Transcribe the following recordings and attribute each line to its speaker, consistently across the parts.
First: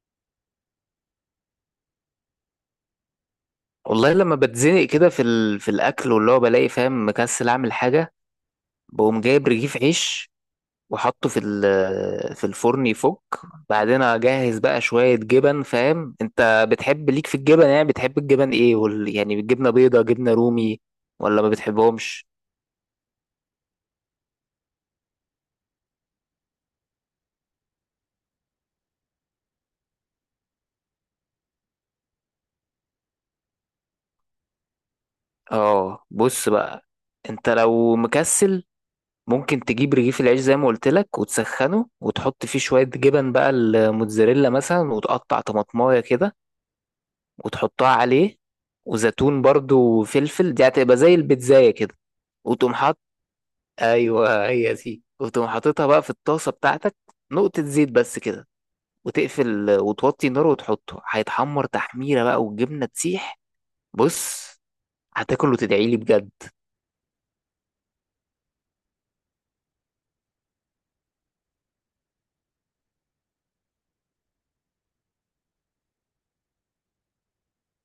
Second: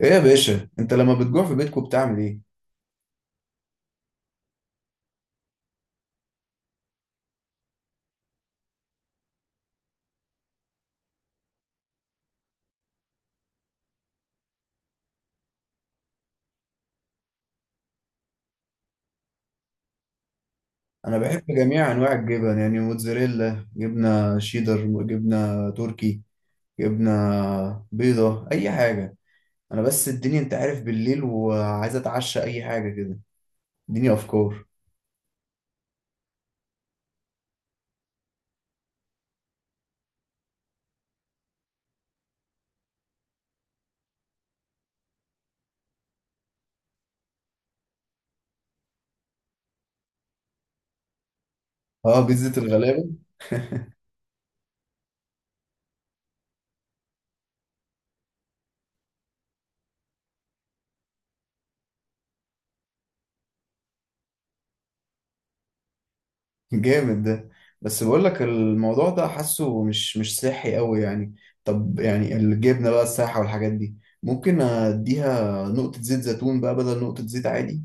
Speaker 1: ايه يا باشا، انت لما بتجوع في بيتكم بتعمل ايه؟
Speaker 2: والله لما بتزنق كده في الاكل واللي هو بلاقي فاهم مكسل اعمل حاجه. بقوم جايب رغيف عيش وحطه في في الفرن يفك. بعدين اجهز بقى شويه جبن، فاهم؟ انت بتحب ليك في الجبن، يعني بتحب الجبن ايه؟ يعني جبنه بيضه، جبنه رومي،
Speaker 1: انا بحب
Speaker 2: ولا ما
Speaker 1: جميع انواع
Speaker 2: بتحبهمش؟
Speaker 1: الجبن، يعني موتزاريلا، جبنه شيدر، جبنه تركي. جبنه بيضه، اي حاجه. انا بس الدنيا، انت عارف، بالليل وعايز اتعشى اي حاجه كده. اديني افكار.
Speaker 2: اه، بص بقى، انت لو مكسل ممكن تجيب رغيف العيش زي ما قلت لك وتسخنه وتحط فيه شويه جبن بقى، الموتزاريلا مثلا، وتقطع طماطمايه كده وتحطها عليه، وزيتون برضو وفلفل، دي هتبقى زي البيتزاية كده.
Speaker 1: اه، بيتزا
Speaker 2: وتقوم حاط،
Speaker 1: الغلابه.
Speaker 2: ايوه هي دي، وتقوم حاططها بقى في الطاسة بتاعتك، نقطة زيت بس كده، وتقفل وتوطي النار وتحطه هيتحمر تحميرة بقى والجبنة تسيح. بص، هتاكل وتدعيلي بجد.
Speaker 1: جامد ده. بس بقول لك الموضوع ده حاسه مش صحي قوي، يعني. طب يعني الجبنه بقى السايحه والحاجات دي، ممكن اديها نقطه زيت زيتون بقى بدل نقطه زيت عادي؟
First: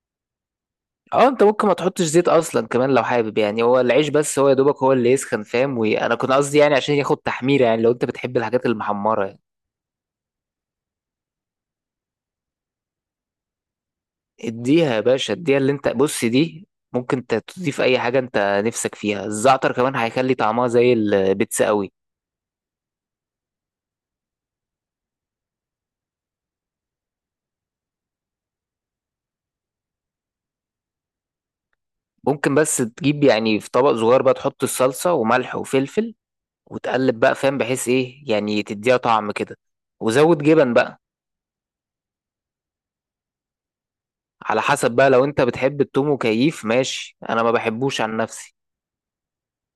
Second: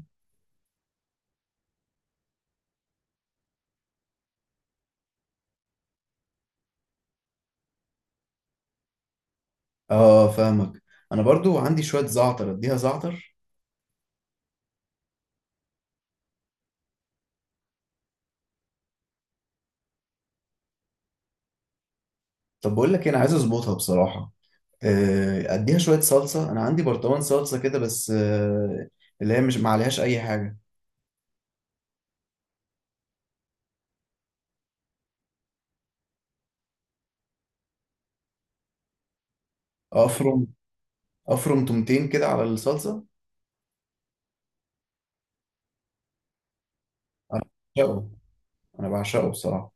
Speaker 2: اه، انت ممكن ما تحطش زيت اصلا كمان لو حابب، يعني هو العيش بس هو يا دوبك هو اللي يسخن، فاهم؟ وانا كنت قصدي يعني عشان ياخد تحميرة، يعني لو انت بتحب الحاجات المحمرة يعني.
Speaker 1: اه، فاهمك. انا برضو عندي شويه زعتر، اديها زعتر.
Speaker 2: اديها يا باشا، اديها اللي انت بص دي، ممكن انت تضيف اي حاجه انت نفسك فيها، الزعتر كمان هيخلي طعمها زي البيتزا قوي.
Speaker 1: طب بقول لك إيه، انا عايز اظبطها بصراحه. اديها شويه صلصه، انا عندي برطمان صلصه كده بس. اللي هي مش ما عليهاش اي حاجه.
Speaker 2: ممكن بس تجيب يعني في طبق صغير بقى، تحط الصلصه وملح وفلفل وتقلب بقى، فاهم؟ بحيث ايه؟ يعني تديها طعم كده. وزود
Speaker 1: افرم
Speaker 2: جبن بقى.
Speaker 1: افرم تومتين كده على الصلصه.
Speaker 2: على حسب بقى، لو انت بتحب التوم وكيف ماشي،
Speaker 1: انا
Speaker 2: انا ما بحبوش
Speaker 1: بعشقه.
Speaker 2: عن نفسي.
Speaker 1: انا بعشقه بصراحه.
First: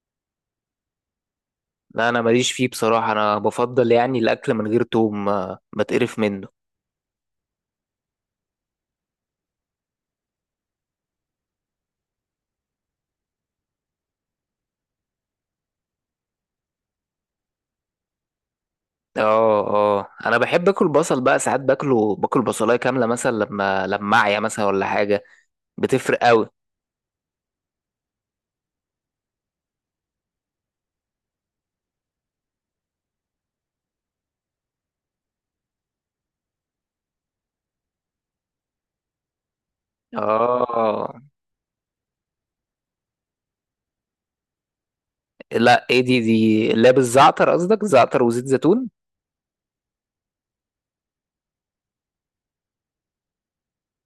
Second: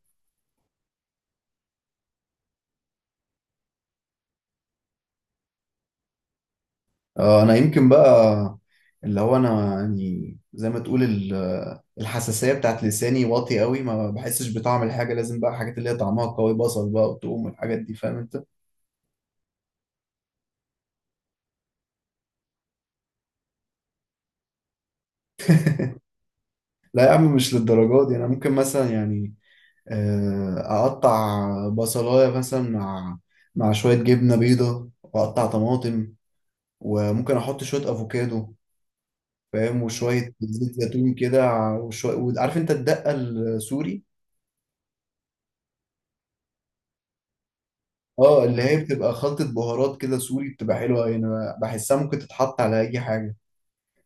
Speaker 2: لا، انا ماليش فيه بصراحه، انا بفضل يعني الاكل من غير توم ما تقرف منه.
Speaker 1: انا يمكن بقى، اللي هو انا يعني زي ما تقول الحساسيه بتاعت لساني واطي قوي، ما بحسش بطعم الحاجه، لازم بقى حاجات اللي هي طعمها قوي، بصل بقى وتقوم والحاجات دي، فاهم انت؟
Speaker 2: اه. اه انا بحب اكل بصل بقى، ساعات باكله، باكل بصلايه كامله مثلا لما اعيا مثلا ولا حاجه، بتفرق قوي.
Speaker 1: لا يا عم، مش للدرجات دي، انا ممكن مثلا يعني، آه، اقطع بصلايه مثلا مع شويه جبنه بيضه واقطع طماطم، وممكن احط شويه افوكادو، فاهم، وشويه زيت
Speaker 2: اه.
Speaker 1: زيتون كده، وشويه عارف انت الدقه السوري.
Speaker 2: لا ايه دي، اللي هي بالزعتر، قصدك زعتر
Speaker 1: اه،
Speaker 2: وزيت
Speaker 1: اللي هي
Speaker 2: زيتون.
Speaker 1: بتبقى خلطه بهارات كده سوري، بتبقى حلوه، يعني انا بحسها ممكن تتحط على اي حاجه.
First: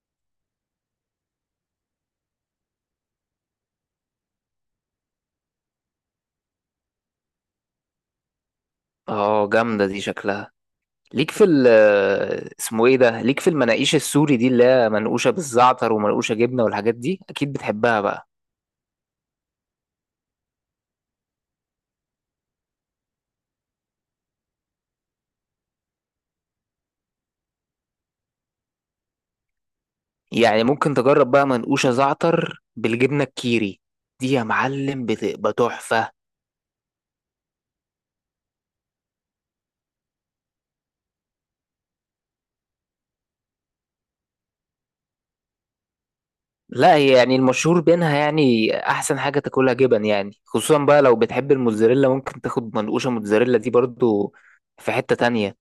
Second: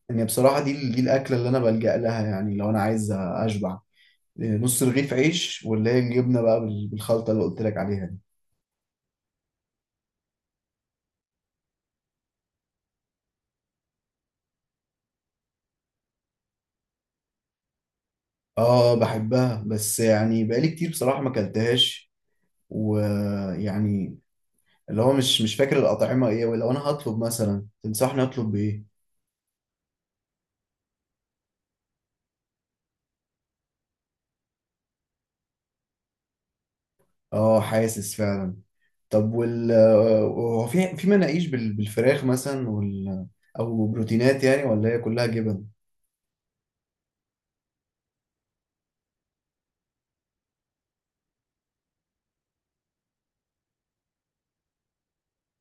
Speaker 1: يعني بصراحه، دي الاكله اللي انا بلجأ لها، يعني لو انا عايز اشبع، نص رغيف عيش، واللي هي الجبنه بقى بالخلطه اللي قلت لك عليها دي.
Speaker 2: اه جامده دي شكلها. ليك في ال، اسمه ايه ده، ليك في المناقيش السوري دي اللي هي منقوشه بالزعتر ومنقوشه جبنه والحاجات دي، اكيد بتحبها بقى.
Speaker 1: اه، بحبها، بس يعني بقالي كتير بصراحة ما اكلتهاش. ويعني، اللي هو مش فاكر الأطعمة ايه، ولو انا هطلب مثلا تنصحني اطلب بايه؟
Speaker 2: يعني ممكن تجرب بقى منقوشه زعتر بالجبنه الكيري، دي يا معلم بتبقى تحفه.
Speaker 1: اه، حاسس فعلا. طب، وال آه، هو في مناقيش بالفراخ مثلا، او بروتينات يعني، ولا هي كلها جبن؟
Speaker 2: لا هي يعني المشهور بينها يعني احسن حاجه تاكلها جبن، يعني خصوصا بقى لو بتحب الموتزاريلا ممكن تاخد منقوشه موتزاريلا دي برضو، في حته تانية.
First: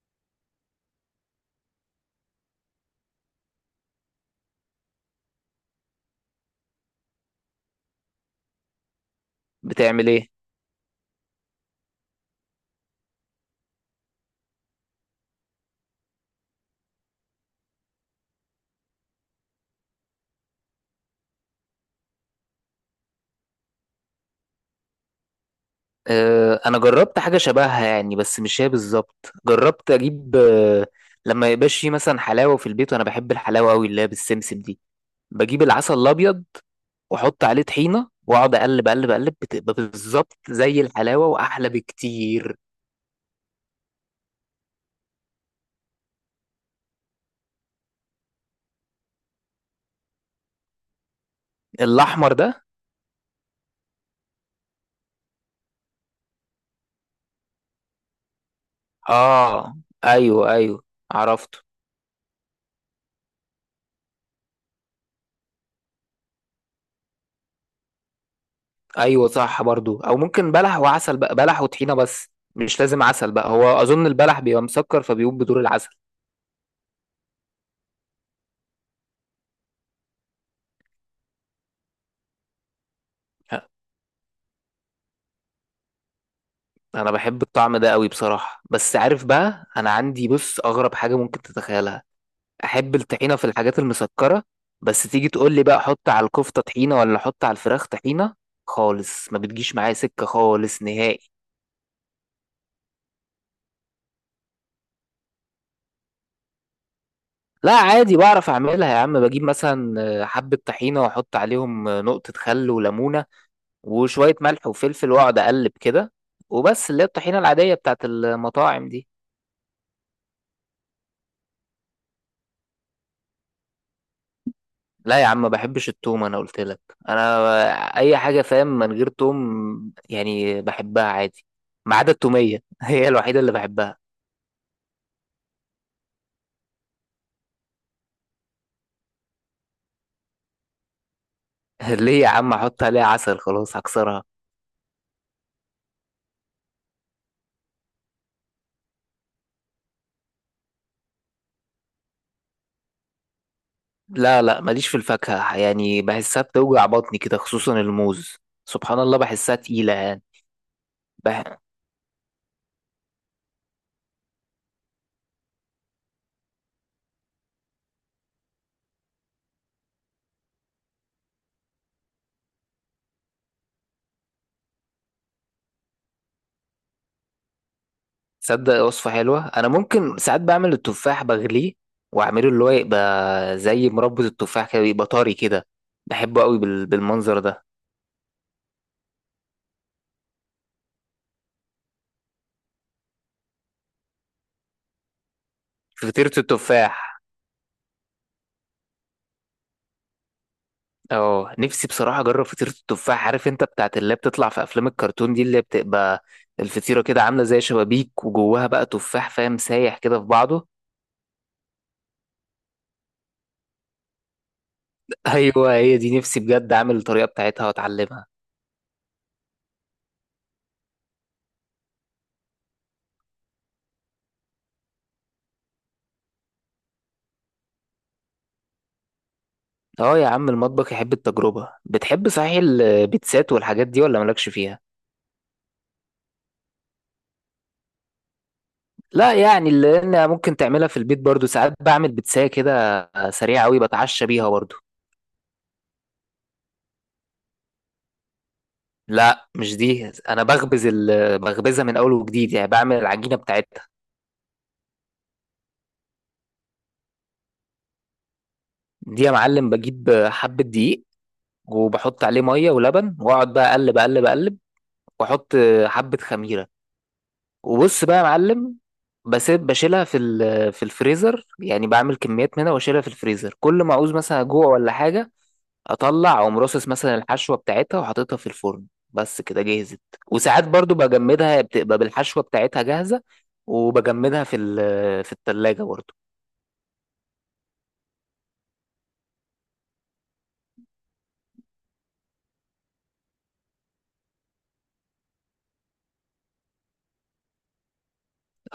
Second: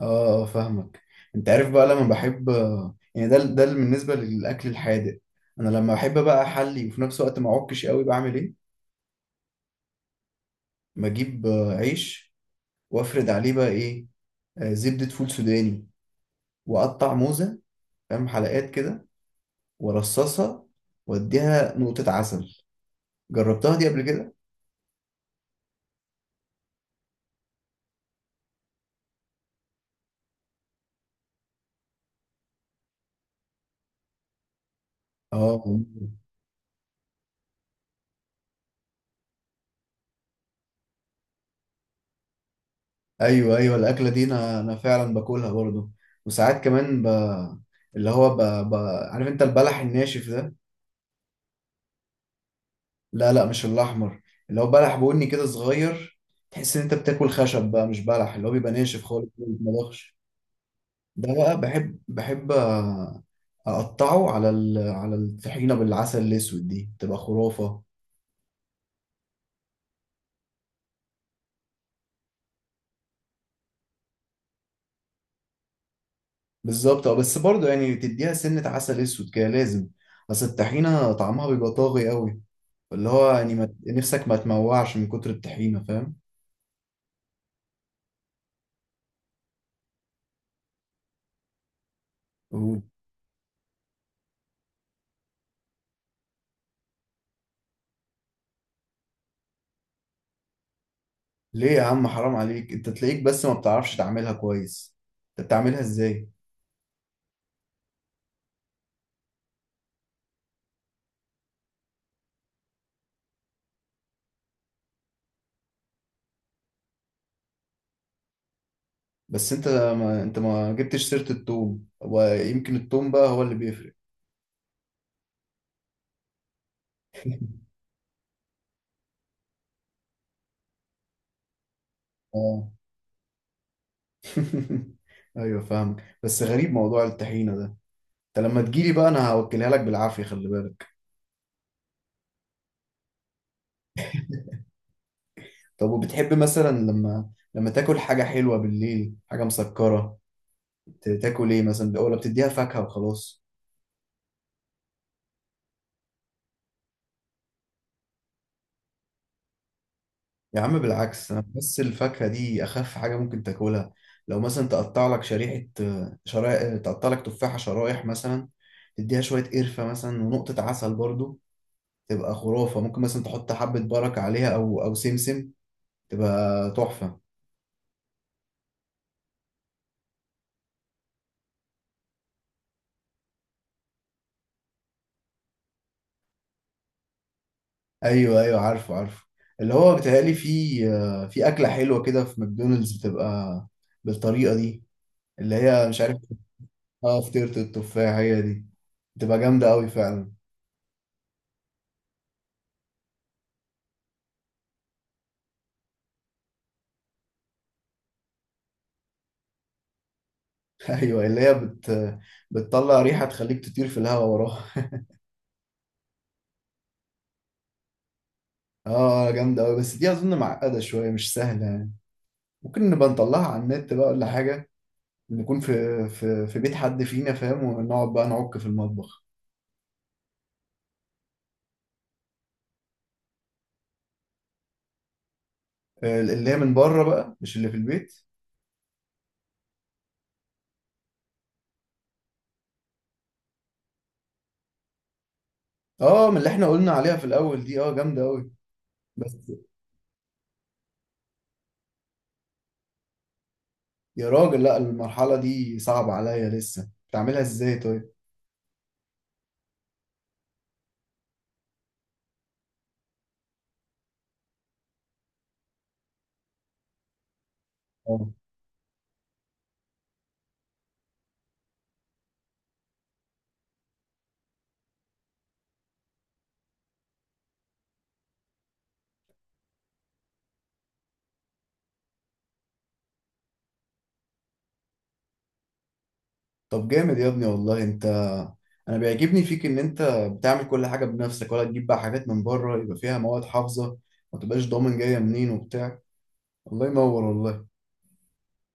Speaker 1: اه، فاهمك. انت عارف بقى، لما بحب يعني، ده بالنسبة للأكل الحادق. انا لما بحب بقى احلي وفي نفس الوقت ما اعكش قوي، بعمل ايه؟
Speaker 2: بتعمل ايه؟
Speaker 1: بجيب عيش، وافرد عليه بقى ايه، زبدة فول سوداني، وأقطع موزة، فاهم، حلقات كده، وأرصصها، وأديها نقطة عسل. جربتها دي قبل كده؟
Speaker 2: أه انا جربت حاجه شبهها يعني، بس مش هي بالظبط. جربت اجيب أه، لما يبقاش في مثلا حلاوه في البيت وانا بحب الحلاوه قوي اللي هي بالسمسم دي،
Speaker 1: اه،
Speaker 2: بجيب العسل
Speaker 1: ممكن.
Speaker 2: الابيض واحط عليه طحينه واقعد اقلب اقلب اقلب، بتبقى بالظبط زي الحلاوه واحلى بكتير.
Speaker 1: أيوه، أيوه، الأكلة دي أنا فعلا باكلها برضه. وساعات كمان اللي هو ب... عارف أنت البلح الناشف ده؟
Speaker 2: الاحمر ده؟
Speaker 1: لا، لا، مش الأحمر. اللي هو بلح بني كده صغير، تحس إن أنت بتاكل خشب بقى، مش بلح، اللي هو بيبقى ناشف خالص ما
Speaker 2: اه،
Speaker 1: بيتمضغش.
Speaker 2: ايوه ايوه،
Speaker 1: ده
Speaker 2: عرفته.
Speaker 1: بقى، بحب اقطعه على الطحينه بالعسل الاسود، دي تبقى خرافه.
Speaker 2: ايوه صح، برضو او ممكن بلح وعسل بقى، بلح وطحينه بس، مش لازم عسل بقى، هو اظن البلح بيبقى مسكر فبيقوم بدور العسل.
Speaker 1: بالظبط، اه، بس برضه يعني تديها سنه عسل اسود كده لازم. بس الطحينه طعمها بيبقى طاغي قوي، اللي هو يعني
Speaker 2: ها،
Speaker 1: ما... نفسك ما تموعش من كتر الطحينه، فاهم؟
Speaker 2: انا بحب الطعم ده قوي بصراحه، بس عارف بقى انا عندي، بص، اغرب حاجه ممكن تتخيلها:
Speaker 1: و-
Speaker 2: احب الطحينه في الحاجات المسكره، بس تيجي تقول لي بقى حط على الكفته طحينه، ولا حط على الفراخ طحينه، خالص ما بتجيش معايا سكه خالص نهائي.
Speaker 1: ليه يا عم، حرام عليك، انت تلاقيك بس ما بتعرفش تعملها كويس. انت بتعملها ازاي؟
Speaker 2: لا عادي بعرف اعملها يا عم، بجيب مثلا حبه طحينه واحط عليهم نقطه خل وليمونه وشوية ملح وفلفل واقعد اقلب كده، وبس، اللي هي الطحينة العادية بتاعت المطاعم دي.
Speaker 1: بس انت ما انت ما جبتش سيره التوم، ويمكن التوم بقى هو اللي بيفرق.
Speaker 2: لا يا عم، ما بحبش التوم، انا قلت لك، انا اي حاجة فاهم من غير توم يعني بحبها عادي، ما عدا التومية
Speaker 1: اه.
Speaker 2: هي الوحيدة اللي بحبها.
Speaker 1: ايوه، فاهمك، بس غريب موضوع الطحينه ده. انت لما تجيلي بقى انا هوكلها لك بالعافيه، خلي بالك.
Speaker 2: ليه يا عم؟ احط عليها عسل خلاص هكسرها.
Speaker 1: طب، وبتحب مثلا لما تاكل حاجه حلوه بالليل، حاجه مسكره، تاكل ايه مثلا، ولا بتديها فاكهه وخلاص؟
Speaker 2: لا لا، ماليش في الفاكهة، يعني بحسها بتوجع بطني كده، خصوصا الموز، سبحان الله، بحسها تقيلة يعني.
Speaker 1: يا عم، بالعكس، انا
Speaker 2: بح...
Speaker 1: بس الفاكهه دي اخف حاجه ممكن تاكلها. لو مثلا تقطع لك شريحه، شرايح، تقطع لك تفاحه شرايح مثلا، تديها شويه قرفه مثلا ونقطه عسل برضو، تبقى خرافه، ممكن مثلا تحط حبه بركه عليها او سمسم، تبقى تحفه.
Speaker 2: تصدق وصفة حلوة، أنا ممكن ساعات بعمل التفاح بغليه، وأعمله اللي هو يبقى زي مربى التفاح كده، يبقى طري كده، بحبه قوي بالمنظر ده.
Speaker 1: ايوه، ايوه، عارفه، عارفه، اللي هو بيتهيألي في اكله حلوه كده في ماكدونالدز، بتبقى بالطريقه دي، اللي هي مش عارف.
Speaker 2: فطيرة
Speaker 1: اه،
Speaker 2: التفاح.
Speaker 1: فطيره التفاح هي دي، بتبقى جامده قوي فعلا.
Speaker 2: اه، نفسي بصراحة أجرب فطيرة التفاح، عارف أنت بتاعت اللي هي بتطلع في أفلام الكرتون دي، اللي بتبقى الفطيرة كده عاملة زي شبابيك وجواها بقى تفاح، فاهم، سايح كده في بعضه.
Speaker 1: ايوه، اللي هي بتطلع ريحه تخليك تطير في الهواء وراها.
Speaker 2: أيوه هي دي، نفسي بجد أعمل الطريقة بتاعتها وأتعلمها.
Speaker 1: اه، جامده قوي، بس دي اظن معقده شويه، مش سهله يعني. ممكن نبقى نطلعها على النت بقى ولا حاجه، نكون في بيت حد فينا، فاهم، ونقعد بقى نعك في المطبخ.
Speaker 2: اه يا عم، المطبخ يحب التجربة. بتحب صحيح البيتزات والحاجات دي ولا مالكش فيها؟
Speaker 1: اللي هي من بره بقى، مش اللي في البيت.
Speaker 2: لا يعني اللي انا ممكن تعملها في البيت برضو، ساعات بعمل بتساية كده سريعة قوي بتعشى بيها برضو.
Speaker 1: اه، من اللي احنا قلنا عليها في الاول دي، اه جامده قوي. بس،
Speaker 2: لا مش دي، انا بخبز بخبزها من اول وجديد، يعني بعمل العجينة بتاعتها.
Speaker 1: يا راجل، لا، المرحله دي صعبه عليا لسه، بتعملها ازاي طيب؟
Speaker 2: دي يا معلم، بجيب حبة دقيق وبحط عليه مية ولبن واقعد بقى اقلب اقلب اقلب، واحط حبة خميرة، وبص بقى يا
Speaker 1: اه،
Speaker 2: معلم، بسيب، بشيلها في في الفريزر، يعني بعمل كميات منها واشيلها في الفريزر، كل ما اعوز مثلا اجوع ولا حاجة، اطلع اقوم راصص مثلا الحشوه بتاعتها وحاططها في الفرن، بس كده جهزت. وساعات برضو بجمدها هي بتبقى بالحشوه بتاعتها جاهزه، وبجمدها في في التلاجة برضو.
Speaker 1: طب جامد يا ابني والله، انت انا بيعجبني فيك ان انت بتعمل كل حاجه بنفسك، ولا تجيب بقى حاجات من بره يبقى فيها مواد حافظه، ما تبقاش ضامن جايه منين وبتاع. الله ينور والله.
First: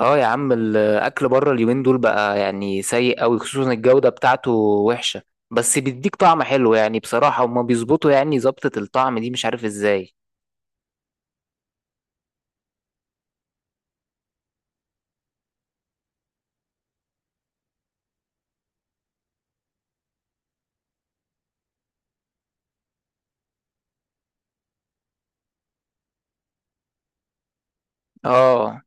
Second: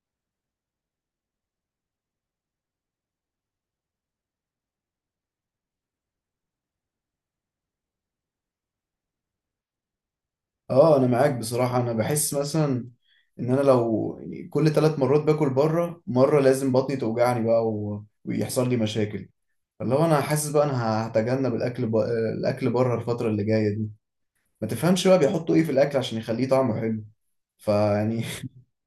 Speaker 2: اه يا عم، الاكل بره اليومين دول بقى يعني سيء قوي، خصوصا الجوده بتاعته وحشه، بس بيديك طعم حلو يعني بصراحه، هما بيظبطوا يعني ظبطه الطعم دي مش عارف ازاي.
Speaker 1: اه، انا معاك بصراحه، انا بحس مثلا ان انا لو يعني كل 3 مرات باكل بره مره لازم بطني توجعني بقى ويحصل لي مشاكل. اللي هو انا حاسس بقى انا هتجنب الاكل الاكل بره الفتره اللي جايه دي. ما تفهمش بقى بيحطوا ايه في الاكل عشان يخليه طعمه حلو، فيعني،
Speaker 2: اه.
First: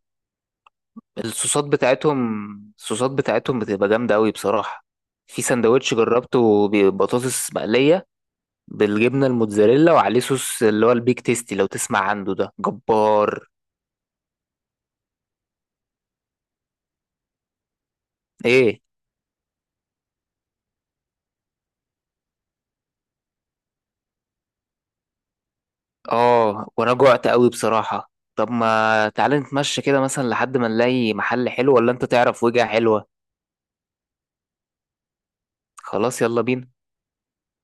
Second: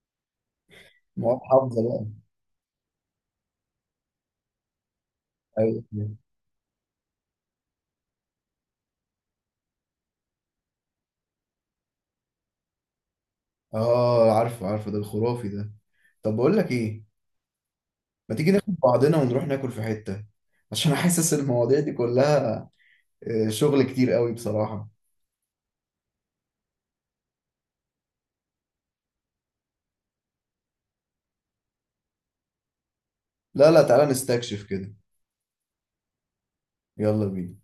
Speaker 1: مواد
Speaker 2: الصوصات
Speaker 1: حافظه بقى.
Speaker 2: بتاعتهم، الصوصات بتاعتهم بتبقى جامده قوي بصراحه، في
Speaker 1: ايوه.
Speaker 2: سندوتش جربته ببطاطس مقليه بالجبنه الموتزاريلا وعليه صوص اللي هو البيك تيستي لو تسمع عنده، ده جبار.
Speaker 1: اه، عارفه، عارفه، ده الخرافي ده. طب بقول لك ايه، ما تيجي ناخد
Speaker 2: ايه؟
Speaker 1: بعضنا ونروح ناكل في حته؟ عشان حاسس المواضيع دي كلها شغل كتير قوي بصراحه.
Speaker 2: اه، وانا جوعت قوي بصراحه، طب ما تعالى نتمشى كده مثلا لحد ما نلاقي محل حلو، ولا انت تعرف وجهة حلوه؟
Speaker 1: لا، لا، تعالى نستكشف كده.
Speaker 2: خلاص، يلا بينا.
Speaker 1: يلا بينا.